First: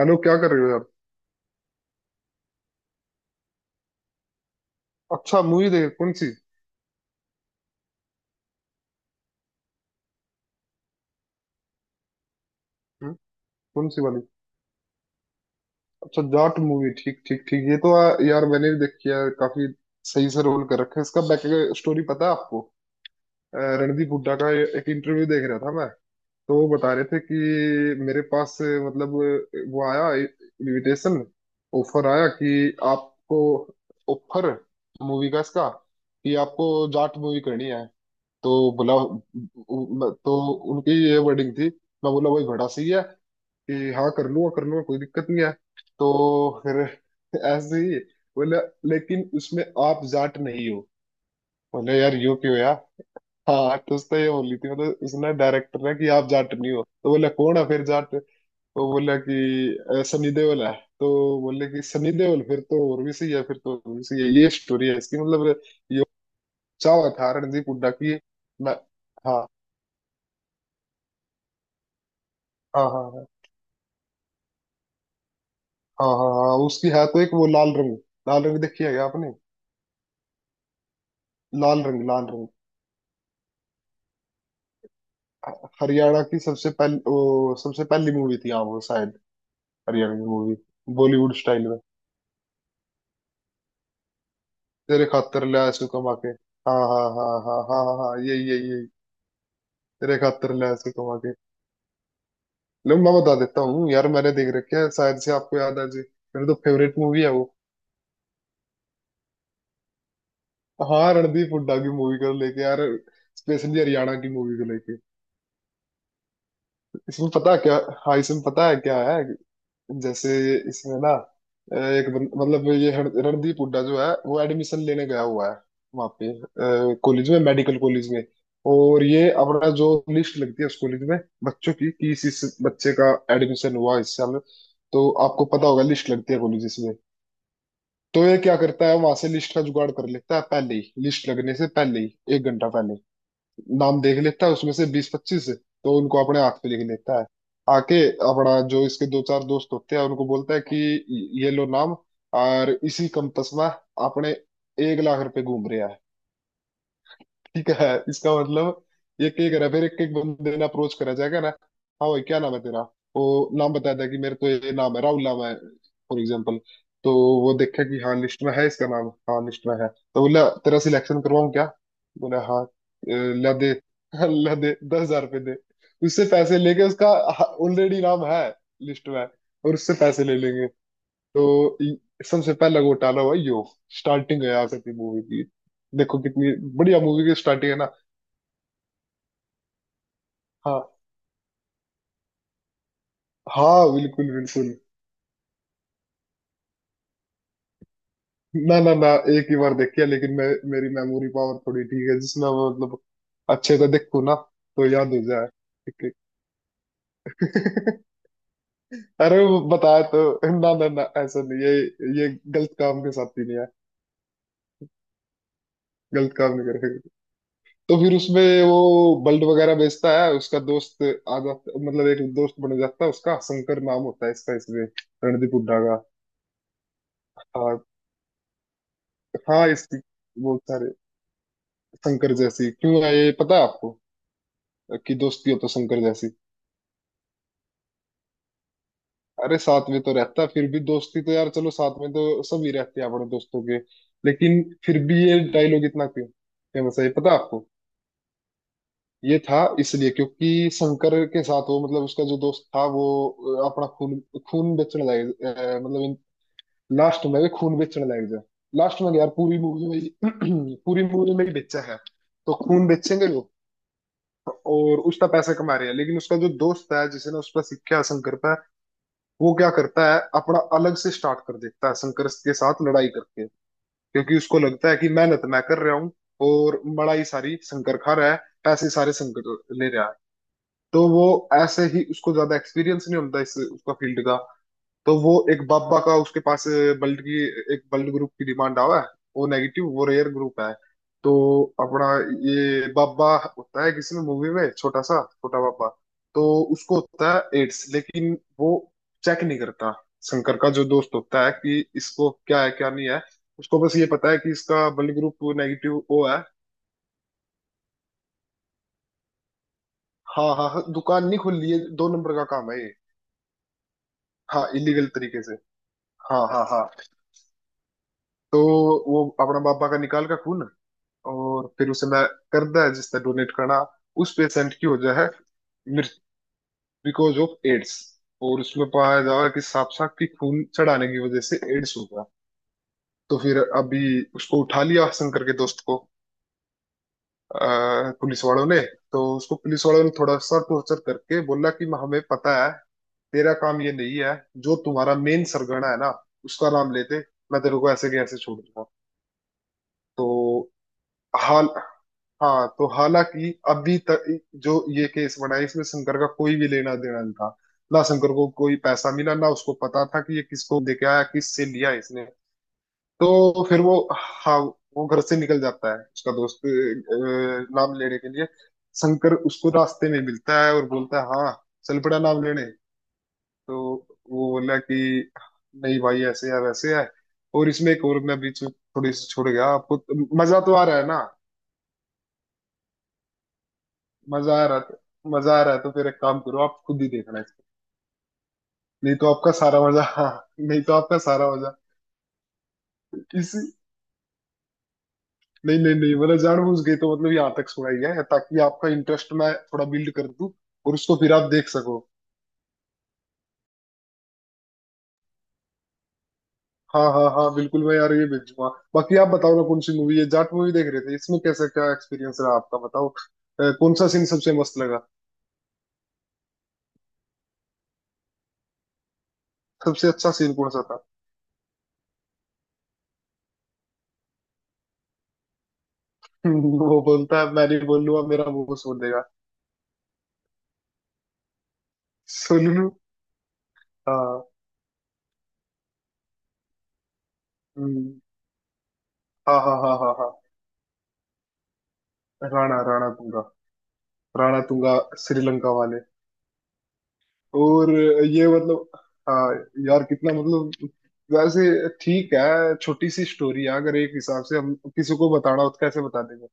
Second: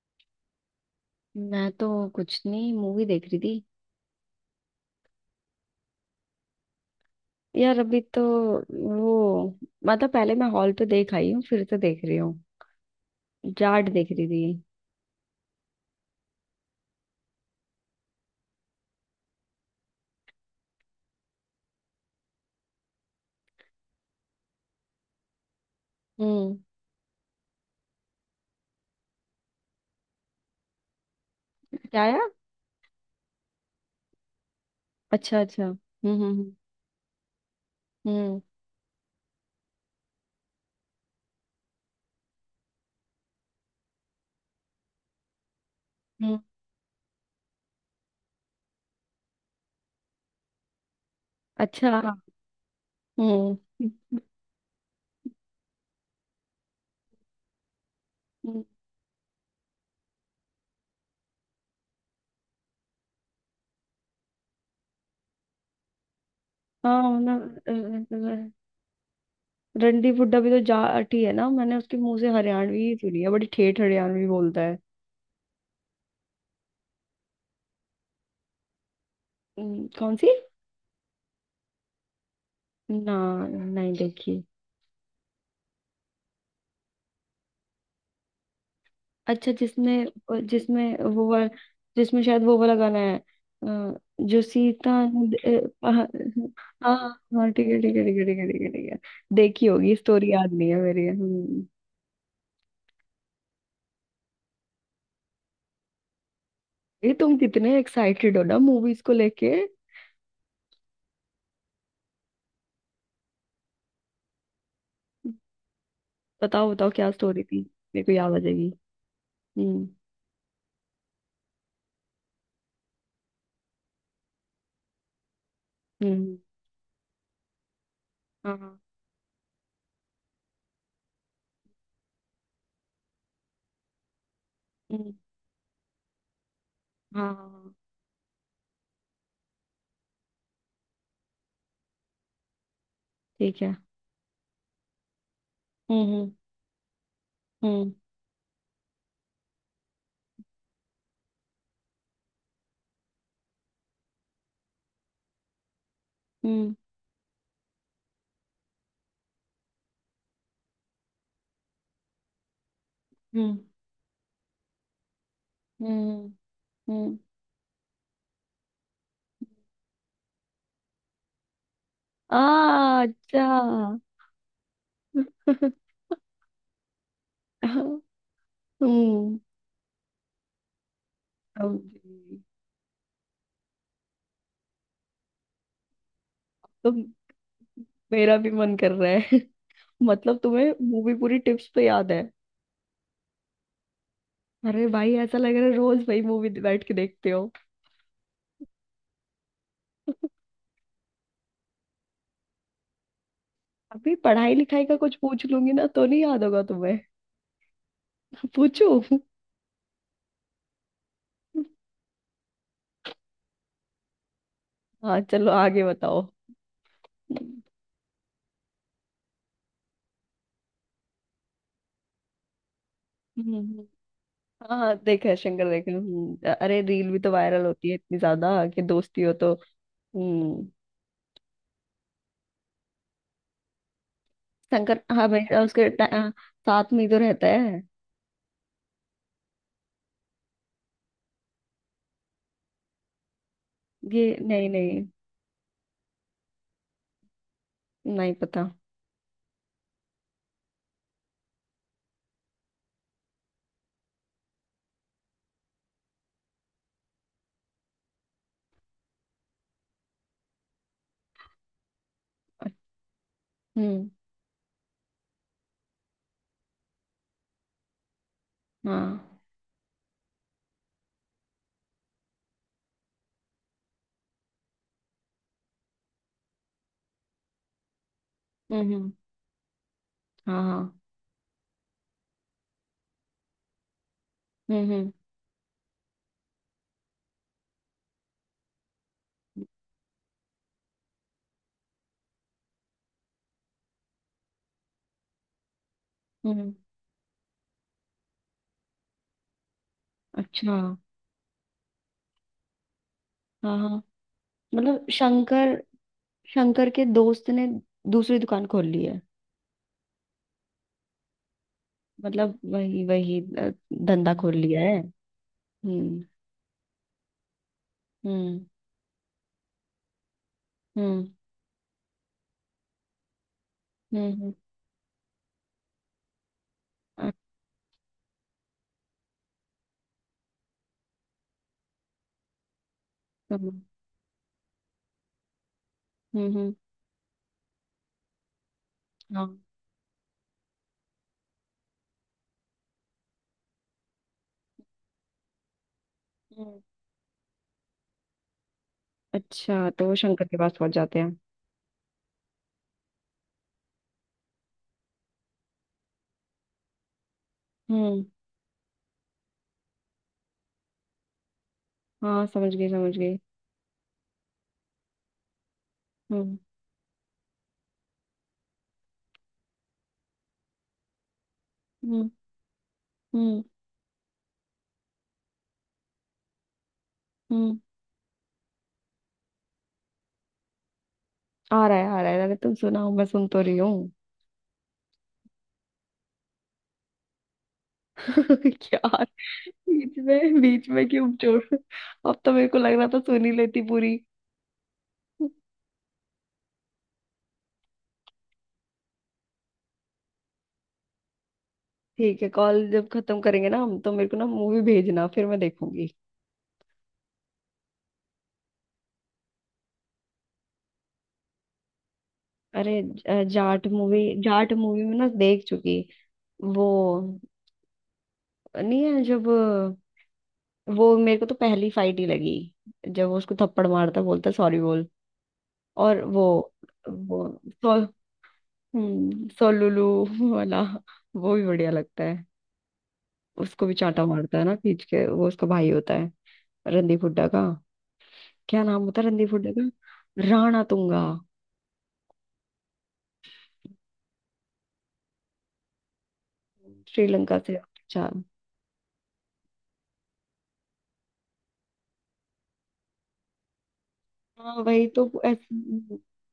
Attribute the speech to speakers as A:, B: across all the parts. A: Hello, क्या कर रहे हो यार।
B: मैं तो कुछ नहीं, मूवी देख रही थी।
A: अच्छा, मूवी देखे कौन सी?
B: यार, अभी तो वो, मतलब पहले मैं हॉल पे देख आई हूँ, फिर तो देख रही हूँ।
A: हम्म।
B: जाट
A: कौन सी
B: देख
A: वाली?
B: रही थी।
A: अच्छा, जाट मूवी। ठीक ठीक ठीक। यार मैंने भी देखी है काफी। सही से रोल कर रखा है इसका। बैक स्टोरी पता है आपको? रणदीप हुड्डा का एक इंटरव्यू देख रहा था मैं।
B: हम्म।
A: तो वो बता रहे थे कि मेरे पास मतलब वो आया इनविटेशन,
B: क्या
A: ऑफर
B: आया?
A: आया कि आपको ऑफर, मूवी
B: अच्छा
A: का
B: अच्छा।
A: इसका, कि
B: हम्म।
A: आपको जाट मूवी करनी है।
B: हम्म
A: तो उनकी ये वर्डिंग थी। मैं बोला वही घोड़ा सी है कि हाँ कर लूंगा कर लूंगा, कोई दिक्कत नहीं है।
B: हम्म,
A: तो फिर ऐसे ही बोला, लेकिन उसमें आप जाट नहीं हो।
B: अच्छा
A: बोले यार
B: हाँ।
A: यूं क्यों यार।
B: हम्म
A: हाँ, तो उसने ये बोली थी, मतलब उसने डायरेक्टर ने, कि आप जाट नहीं हो। तो बोला कौन है फिर जाट?
B: हम्म,
A: तो बोला कि सनी देओल है।" तो बोले कि सनी देओल फिर तो और भी सही है, फिर तो और भी सही है। ये स्टोरी है इसकी, मतलब ये
B: हाँ
A: चावा था
B: मतलब
A: रणदीप हुड्डा की।
B: अ,
A: मैं, हाँ
B: रणदीप हुड्डा भी तो जाट ही है ना। मैंने उसके मुंह से हरियाणवी
A: हाँ
B: ही
A: हाँ
B: सुनी
A: हाँ
B: है, बड़ी ठेठ हरियाणवी बोलता है।
A: हाँ हाँ हाँ, उसकी है तो एक वो लाल रंग। लाल रंग देखी है क्या आपने?
B: कौन सी?
A: लाल रंग, लाल रंग।
B: ना, नहीं देखी।
A: हरियाणा की सबसे पहली, वो सबसे पहली मूवी थी हाँ वो शायद।
B: अच्छा, जिसमें,
A: हरियाणा की मूवी
B: जिसमें वो
A: बॉलीवुड
B: वाला,
A: स्टाइल में।
B: जिसमें शायद वो वाला गाना है जो सीता
A: तेरे खातर ले
B: अ,
A: आया सू
B: पहा-
A: कमा के। हाँ
B: हाँ
A: हाँ हाँ
B: हाँ,
A: हाँ
B: ठीक है
A: हाँ
B: ठीक
A: हाँ
B: है ठीक
A: हाँ,
B: है ठीक है
A: यही
B: ठीक है
A: यही यही।
B: ठीक है। देखी होगी,
A: तेरे
B: स्टोरी याद
A: खातर ले
B: नहीं है
A: आया सू
B: मेरी।
A: कमा के।
B: हम्म।
A: लो मैं बता देता हूँ यार, मैंने देख रखी है, शायद से आपको याद आ जाए। मेरी तो फेवरेट
B: ये
A: मूवी है
B: तुम
A: वो।
B: कितने एक्साइटेड हो ना मूवीज को लेके।
A: हाँ, रणदीप हुड्डा की मूवी को लेके यार, स्पेशली हरियाणा की मूवी को लेके।
B: बताओ बताओ, क्या
A: इसमें
B: स्टोरी
A: पता
B: थी,
A: क्या।
B: मेरे को
A: हाँ,
B: याद आ
A: इसमें पता
B: जाएगी।
A: है क्या है।
B: हम्म
A: जैसे इसमें ना, मतलब ये रणदीप हुड्डा जो है वो एडमिशन लेने गया हुआ है वहाँ
B: हम्म।
A: पे कॉलेज में, मेडिकल कॉलेज में।
B: हाँ हाँ।
A: और ये अपना जो लिस्ट लगती है उस कॉलेज में बच्चों की कि इस बच्चे का एडमिशन हुआ इस साल। तो
B: हम्म,
A: आपको पता होगा, लिस्ट लगती है कॉलेज में।
B: हाँ हाँ, हाँ,
A: तो ये क्या करता है, वहां से लिस्ट का जुगाड़ कर लेता है पहले ही, लिस्ट लगने से पहले ही, एक घंटा पहले।
B: ठीक है।
A: नाम देख लेता है उसमें से बीस पच्चीस, तो उनको
B: हम्म
A: अपने हाथ पे लिख लेता है।
B: हम्म
A: आके अपना जो इसके दो चार दोस्त होते हैं उनको बोलता है कि ये लो नाम, और इसी कंपस में अपने एक लाख रुपए घूम रहे हैं।
B: हम्म
A: ठीक है, इसका मतलब एक एक ना, फिर एक एक बंदे ने अप्रोच करा जाएगा ना। हाँ भाई, क्या नाम है तेरा? वो
B: हम्म
A: नाम बताया था कि मेरे तो ये नाम है, राहुल नाम है, फॉर
B: हम्म हम्म
A: एग्जाम्पल। तो
B: हम्म।
A: वो देखा कि हाँ, लिस्ट में है इसका नाम, हाँ लिस्ट में है। तो बोला तेरा सिलेक्शन करवाऊं क्या?
B: आ,
A: बोला हाँ। ला दे
B: अच्छा।
A: ला दे, दस हजार रुपये दे।" तो उससे पैसे लेके, उसका ऑलरेडी नाम है लिस्ट में,
B: हम्म।
A: और उससे पैसे ले लेंगे। तो इ-
B: जी,
A: सबसे पहला घोटाला हुआ यो। स्टार्टिंग है यहाँ से अपनी मूवी की। देखो कितनी
B: तो
A: बढ़िया मूवी की स्टार्टिंग है ना।
B: मेरा भी मन कर रहा है। मतलब तुम्हें
A: हाँ
B: मूवी पूरी टिप्स पे याद है?
A: हाँ, बिल्कुल बिल्कुल।
B: अरे भाई, ऐसा लग रहा है रोज भाई मूवी बैठ के देखते हो।
A: ना ना ना, एक ही बार देखी है लेकिन मैं, मेरी मेमोरी पावर थोड़ी ठीक है, जिसमें मैं मतलब अच्छे से
B: अभी
A: देखूँ ना
B: पढ़ाई लिखाई
A: तो
B: का
A: याद
B: कुछ
A: हो
B: पूछ
A: जाए।
B: लूंगी ना तो
A: ठीक
B: नहीं याद होगा तुम्हें।
A: है।
B: पूछू?
A: अरे वो बताया तो, ना ना ना, ऐसा नहीं, ये ये गलत काम के साथ ही नहीं है,
B: हाँ चलो, आगे बताओ।
A: गलत काम नहीं। तो फिर उसमें वो बल्ब वगैरह बेचता है, उसका दोस्त आ जाता, मतलब एक दोस्त बन जाता है उसका,
B: हम्म।
A: शंकर नाम होता है इसका
B: हाँ
A: इसमें,
B: हाँ, देखा है,
A: रणदीप
B: शंकर
A: हुड्डा
B: देखा है।
A: का।
B: अरे रील भी तो वायरल
A: हाँ
B: होती है इतनी ज्यादा कि दोस्ती हो तो।
A: हाँ, इस बहुत
B: हम्म।
A: सारे। शंकर जैसी क्यों है ये पता है आपको?
B: शंकर
A: कि दोस्ती हो
B: हमेशा
A: तो
B: उसके
A: शंकर जैसी।
B: साथ में ही तो रहता है।
A: अरे साथ में तो रहता है, फिर भी दोस्ती तो यार, चलो साथ में तो सभी रहते हैं अपने दोस्तों के,
B: ये
A: लेकिन
B: नहीं।
A: फिर
B: नहीं,
A: भी ये डायलॉग इतना क्यों फेमस है ये पता है आपको?
B: नहीं पता।
A: ये था इसलिए क्योंकि शंकर के साथ वो, मतलब उसका जो दोस्त था वो, अपना खून, खून बेचने मतलब लास्ट में भी खून बेचने लग जाए। लास्ट में क्या यार, पूरी मूवी में ही- पूरी मूवी में ही बेचा है। तो खून बेचेंगे लोग
B: हम्म।
A: और उसका पैसा कमा रहे हैं, लेकिन उसका जो दोस्त है जिसने उस पर सीखा, शंकर पर,
B: हाँ।
A: वो क्या करता है अपना अलग से स्टार्ट कर देता है, शंकर के साथ लड़ाई करके। क्योंकि उसको लगता है कि मेहनत मैं कर रहा हूँ, और बड़ाई सारी शंकर खा रहा है,
B: हम्म
A: पैसे
B: हम्म,
A: सारे शंकर ले रहा है।
B: हाँ हाँ।
A: तो वो ऐसे ही, उसको ज्यादा एक्सपीरियंस नहीं होता इस उसका फील्ड का।
B: हम्म हम्म
A: तो वो एक बाबा का, उसके पास ब्लड की एक ब्लड ग्रुप की डिमांड आवा है, वो नेगेटिव, वो रेयर ग्रुप है। तो अपना, ये बाबा होता है किसी में मूवी में, छोटा सा छोटा बाबा। तो
B: हम्म,
A: उसको होता है एड्स, लेकिन वो चेक नहीं करता, शंकर का
B: अच्छा।
A: जो दोस्त होता है, कि इसको क्या है क्या नहीं है।
B: हाँ
A: उसको बस
B: हाँ,
A: ये पता है कि इसका
B: मतलब
A: blood group
B: Shankar,
A: negative O है।
B: शंकर के दोस्त ने दूसरी दुकान खोल ली है।
A: हाँ हाँ हाँ, दुकान नहीं खुल रही है, दो नंबर का
B: मतलब
A: काम है ये।
B: वही वही, धंधा खोल
A: हाँ,
B: लिया है।
A: इलीगल तरीके से।
B: हम्म।
A: हाँ हाँ हाँ। तो
B: हम्म।
A: वो अपना बाबा का निकाल का खून,
B: हम्म
A: और फिर उसे मैं कर दिया जिसने डोनेट करना।
B: हम्म
A: उस
B: हम्म,
A: पेशेंट की वजह है मृत्यु,
B: अच्छा।
A: Because of AIDS. और उसमें पाया जा रहा है कि सांप सांप की खून चढ़ाने की वजह से एड्स हो गया। तो फिर अभी उसको उठा लिया, शंकर के दोस्त को,
B: हम्म।
A: पुलिस वालों ने। तो
B: हाँ।
A: उसको पुलिस वालों ने थोड़ा सा टॉर्चर करके बोला कि हमें पता है तेरा काम ये नहीं है, जो तुम्हारा मेन सरगना है ना, उसका
B: हम्म,
A: नाम लेते मैं तेरे को ऐसे के ऐसे छोड़ दूंगा।
B: अच्छा तो वो
A: तो
B: शंकर के पास पहुंच जाते हैं।
A: हाल हाँ, तो हालांकि अभी तक जो ये केस बना है, इसमें शंकर का कोई भी लेना देना नहीं था। ना
B: हम्म।
A: शंकर को कोई पैसा मिला, ना उसको पता था कि ये किसको दे के आया, किससे लिया इसने।
B: हाँ, समझ गई समझ गई।
A: तो फिर वो, हाँ, वो घर से निकल जाता है उसका
B: हम्म
A: दोस्त, नाम लेने के लिए। शंकर उसको रास्ते में मिलता है और बोलता है, हाँ, चल पड़ा
B: हम्म।
A: नाम लेने।
B: हम्म
A: तो वो बोला कि नहीं भाई, ऐसे है वैसे है। और
B: हम्म,
A: इसमें एक और मैं बीच में थोड़ी सी छोड़ गया आपको। मजा तो आ रहा है ना?
B: आ रहा है आ रहा है। अरे तुम सुनाओ, मैं सुन तो रही हूँ।
A: मजा आ रहा था, मजा आ रहा है, तो फिर एक काम करो आप खुद ही देखना इसको, नहीं
B: यार,
A: तो आपका सारा मजा। हाँ, नहीं
B: बीच
A: तो
B: में
A: आपका
B: क्यों
A: सारा
B: छोड़।
A: मजा।
B: अब तो मेरे को लग रहा था सुन ही
A: इसी
B: लेती पूरी।
A: नहीं नहीं नहीं, मतलब जानबूझ गई तो, मतलब यहाँ तक सुनाई है ताकि आपका इंटरेस्ट मैं थोड़ा बिल्ड कर दूं और उसको फिर आप देख सको।
B: ठीक है, कॉल जब खत्म करेंगे ना हम, तो मेरे को ना मूवी भेजना, फिर मैं देखूंगी।
A: हाँ हाँ हाँ, बिल्कुल मैं यार ये भेजूंगा। बाकी आप बताओ ना, कौन सी मूवी है, जाट मूवी देख रहे थे इसमें कैसा क्या एक्सपीरियंस रहा आपका,
B: अरे,
A: बताओ
B: जाट
A: कौन सा
B: मूवी,
A: सीन सबसे
B: जाट
A: मस्त
B: मूवी
A: लगा,
B: में ना, देख चुकी। वो नहीं है, जब
A: सबसे अच्छा सीन कौन सा था?
B: वो। मेरे को तो पहली फाइट ही लगी, जब वो उसको थप्पड़ मारता, बोलता सॉरी बोल। और वो
A: वो बोलता
B: वो
A: है मैं नहीं
B: सो,
A: बोलूंगा मेरा मुंह को सोल देगा।
B: सोलुलु वाला वो भी बढ़िया लगता है।
A: सुन लू।
B: उसको भी चांटा
A: हाँ।
B: मारता है ना खींच के, वो उसका भाई होता है, रणदीप हुड्डा का।
A: हम्म,
B: क्या नाम होता है रणदीप
A: हाँ
B: हुड्डा
A: हाँ हाँ हाँ हाँ।
B: का? राणा तुंगा।
A: राणा, राणा तुंगा, राणा तुंगा। श्रीलंका वाले।
B: श्रीलंका से,
A: और
B: अच्छा।
A: ये मतलब, हाँ यार, कितना मतलब, वैसे ठीक है, छोटी सी स्टोरी है, अगर एक हिसाब से
B: हाँ
A: हम
B: वही
A: किसी
B: तो
A: को बताना हो तो कैसे बता देंगे।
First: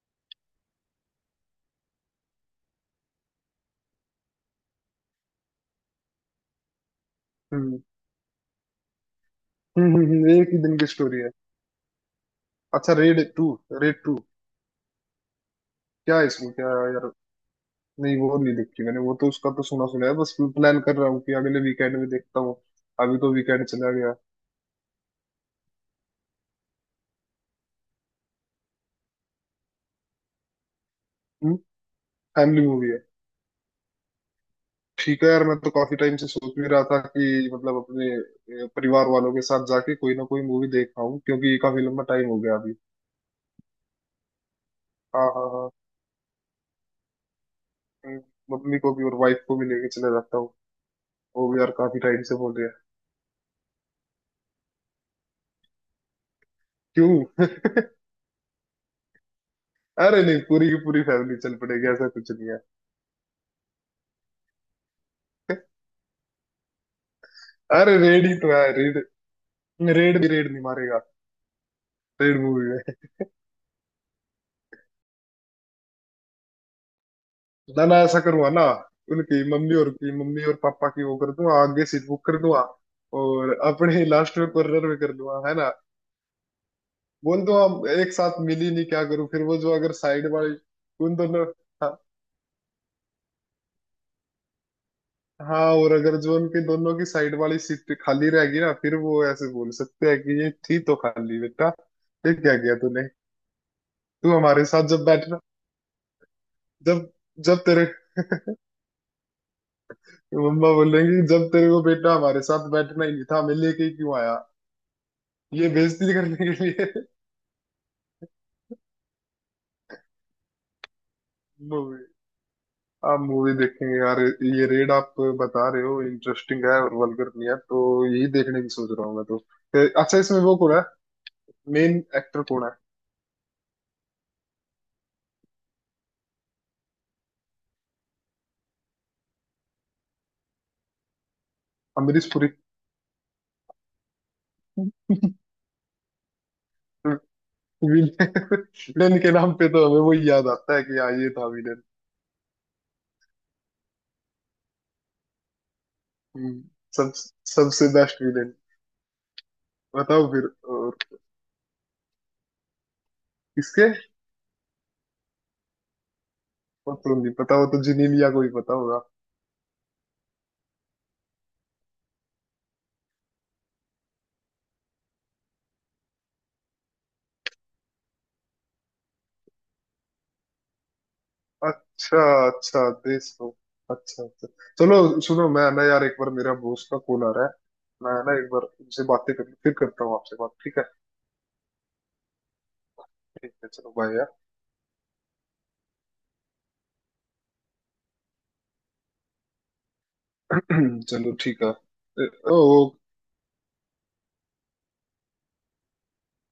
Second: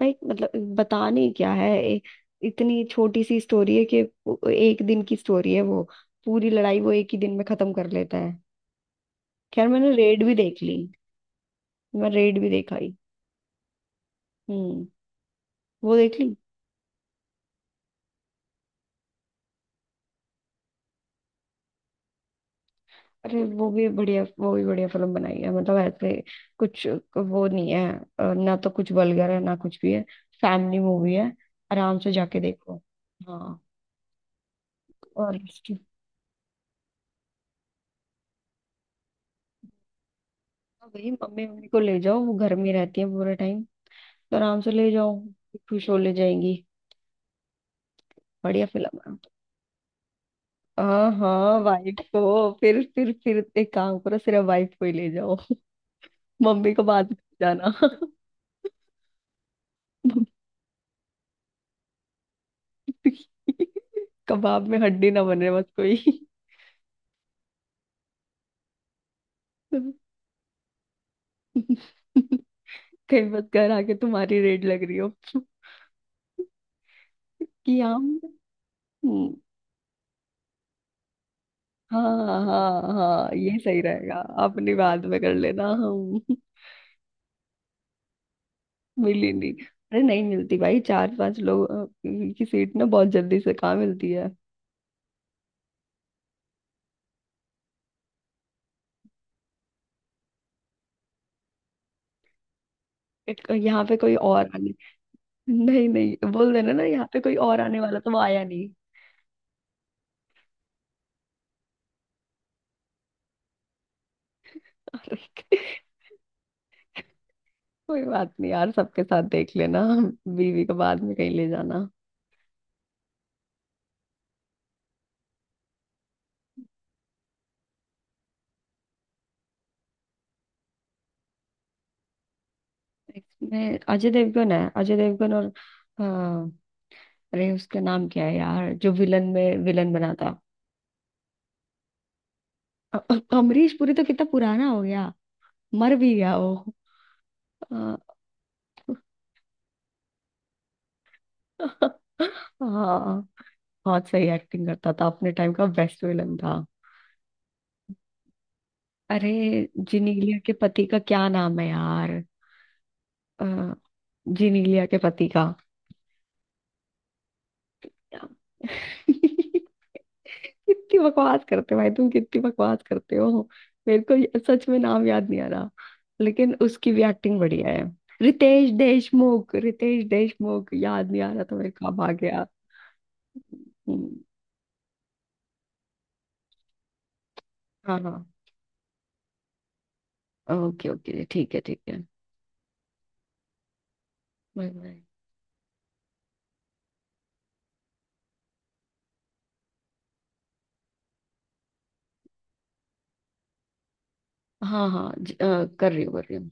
B: भाई, मतलब बताने क्या है, इतनी छोटी सी स्टोरी है कि एक दिन की स्टोरी है वो। पूरी लड़ाई वो एक ही दिन में खत्म
A: हम्म
B: कर लेता है। खैर, मैंने
A: हम्म।
B: रेड भी
A: एक ही
B: देख ली।
A: दिन की स्टोरी है।
B: मैं रेड भी देखा
A: अच्छा,
B: ही।
A: रेड टू, रेड टू,
B: हम्म, वो
A: क्या
B: देख
A: है
B: ली।
A: इसमें क्या है यार? नहीं वो नहीं देखी मैंने, वो तो उसका तो सुना सुना है बस, प्लान कर रहा हूँ कि अगले वीकेंड में देखता हूँ। अभी तो
B: अरे
A: वीकेंड
B: वो भी
A: चला गया।
B: बढ़िया, वो भी बढ़िया फिल्म बनाई है। मतलब ऐसे कुछ वो नहीं है, ना तो कुछ वल्गर है ना कुछ भी है। फैमिली मूवी है,
A: हम्म।
B: आराम से जाके
A: फैमिली
B: देखो।
A: मूवी है।
B: हाँ।
A: ठीक है
B: और
A: यार, मैं तो
B: उसकी।
A: काफी टाइम से सोच भी रहा था कि मतलब अपने परिवार वालों के साथ जाके कोई ना कोई मूवी
B: हाँ,
A: देख
B: वही
A: पाऊँ,
B: मम्मी,
A: क्योंकि
B: मम्मी को
A: काफी
B: ले
A: लंबा
B: जाओ,
A: टाइम
B: वो
A: हो
B: घर
A: गया
B: में
A: अभी।
B: रहती है पूरे टाइम, तो आराम से ले जाओ,
A: हाँ हाँ हाँ।
B: खुश हो ले जाएंगी।
A: हम्म,
B: बढ़िया
A: मम्मी को
B: फिल्म
A: भी और
B: है।
A: वाइफ को भी लेके चले जाता हूँ।
B: हाँ
A: वो
B: हाँ,
A: भी यार काफी
B: वाइफ
A: टाइम
B: को
A: से बोल रहे हैं।
B: फिर एक काम करो, सिर्फ वाइफ को ही ले जाओ, मम्मी को बाद में
A: क्यों?
B: ले जाना।
A: अरे नहीं, पूरी की पूरी फैमिली चल पड़ेगी, ऐसा कुछ नहीं है।
B: कबाब में हड्डी ना बने बस कोई।
A: अरे रेड ही तो है, रेड। रेड भी रेड नहीं मारेगा, रेड मूवी में।
B: कहीं मत कर आके तुम्हारी रेड लग रही हो कि
A: ना ना,
B: हम।
A: ऐसा करूंगा ना,
B: हम्म,
A: उनकी मम्मी और की मम्मी और पापा की वो कर दूंगा, आगे सीट बुक कर
B: हाँ
A: दूंगा।
B: हाँ हाँ,
A: और
B: ये सही
A: अपने
B: रहेगा।
A: लास्ट में
B: अपनी
A: कॉर्नर में
B: बाद
A: कर
B: में कर
A: दूंगा, है
B: लेना
A: ना?
B: हम।
A: बोल दो हम एक साथ मिल ही नहीं, क्या करूं,
B: मिली
A: फिर
B: नहीं।
A: वो जो अगर
B: अरे नहीं
A: साइड वाली,
B: मिलती भाई, चार
A: उन
B: पांच
A: दोनों।
B: लोग
A: हाँ
B: की सीट ना बहुत जल्दी से कहाँ मिलती है।
A: हाँ, और अगर जो उनके दोनों की साइड वाली सीट खाली रहेगी ना, फिर वो ऐसे बोल सकते हैं कि ये थी तो खाली, बेटा ये क्या किया तूने,
B: एक, यहाँ पे कोई
A: तू
B: और
A: हमारे
B: आने।
A: साथ जब बैठना
B: नहीं नहीं, बोल देना ना, यहाँ
A: जब
B: पे कोई और
A: जब
B: आने
A: तेरे
B: वाला तो वो आया नहीं।
A: मम्मा बोलेंगी, जब तेरे को बेटा हमारे साथ बैठना ही नहीं था, हमें लेके ही क्यों आया,
B: अरे,
A: ये बेइज्जती करने के लिए।
B: कोई बात नहीं यार, सबके साथ देख लेना, बीवी को बाद में कहीं ले जाना।
A: मूवी, आप मूवी देखेंगे यार, ये रेड आप बता रहे हो इंटरेस्टिंग है और वल्गर नहीं है तो यही देखने की सोच रहा हूँ मैं तो। अच्छा, इसमें वो कौन है, मेन एक्टर कौन है?
B: इसमें अजय देवगन है, अजय देवगन और, हाँ, अरे उसका नाम क्या है यार जो विलन में विलन बना था।
A: अमरीश पुरी।
B: अमरीश पुरी तो कितना पुराना हो गया, मर भी गया वो। अ,
A: विलेन के नाम पे तो हमें वो याद आता है कि हाँ, ये था विलेन।
B: हाँ, बहुत सही एक्टिंग करता था, अपने टाइम का बेस्ट विलन था।
A: सब सबसे बेस्ट विलेन।
B: अरे,
A: बताओ
B: जिनीलिया
A: फिर।
B: के पति
A: और
B: का क्या नाम है यार? अ,
A: किसके
B: जिनीलिया के पति का।
A: और तो नहीं पता, वो तो जिनीलिया को ही पता होगा।
B: कितनी बकवास करते हो भाई, तुम कितनी बकवास करते हो। मेरे को ये, सच में नाम याद नहीं आ रहा, लेकिन उसकी भी एक्टिंग बढ़िया है। रितेश देशमुख, रितेश देशमुख, याद नहीं आ रहा था मेरे को, अब आ
A: अच्छा
B: गया।
A: अच्छा, देश को।
B: हम्म,
A: अच्छा अच्छा। चलो सुनो, मैं ना यार एक बार मेरा बॉस का कॉल आ रहा है,
B: हाँ
A: मैं
B: हाँ।
A: ना एक बार उनसे बातें कर फिर करता हूँ आपसे बात, ठीक है?
B: ओके ओके, ठीक है ठीक है।
A: ठीक है, चलो बाय यार।
B: Bye bye.
A: चलो ठीक है। ओ।
B: हाँ हाँ, कर रही हूँ कर रही हूँ।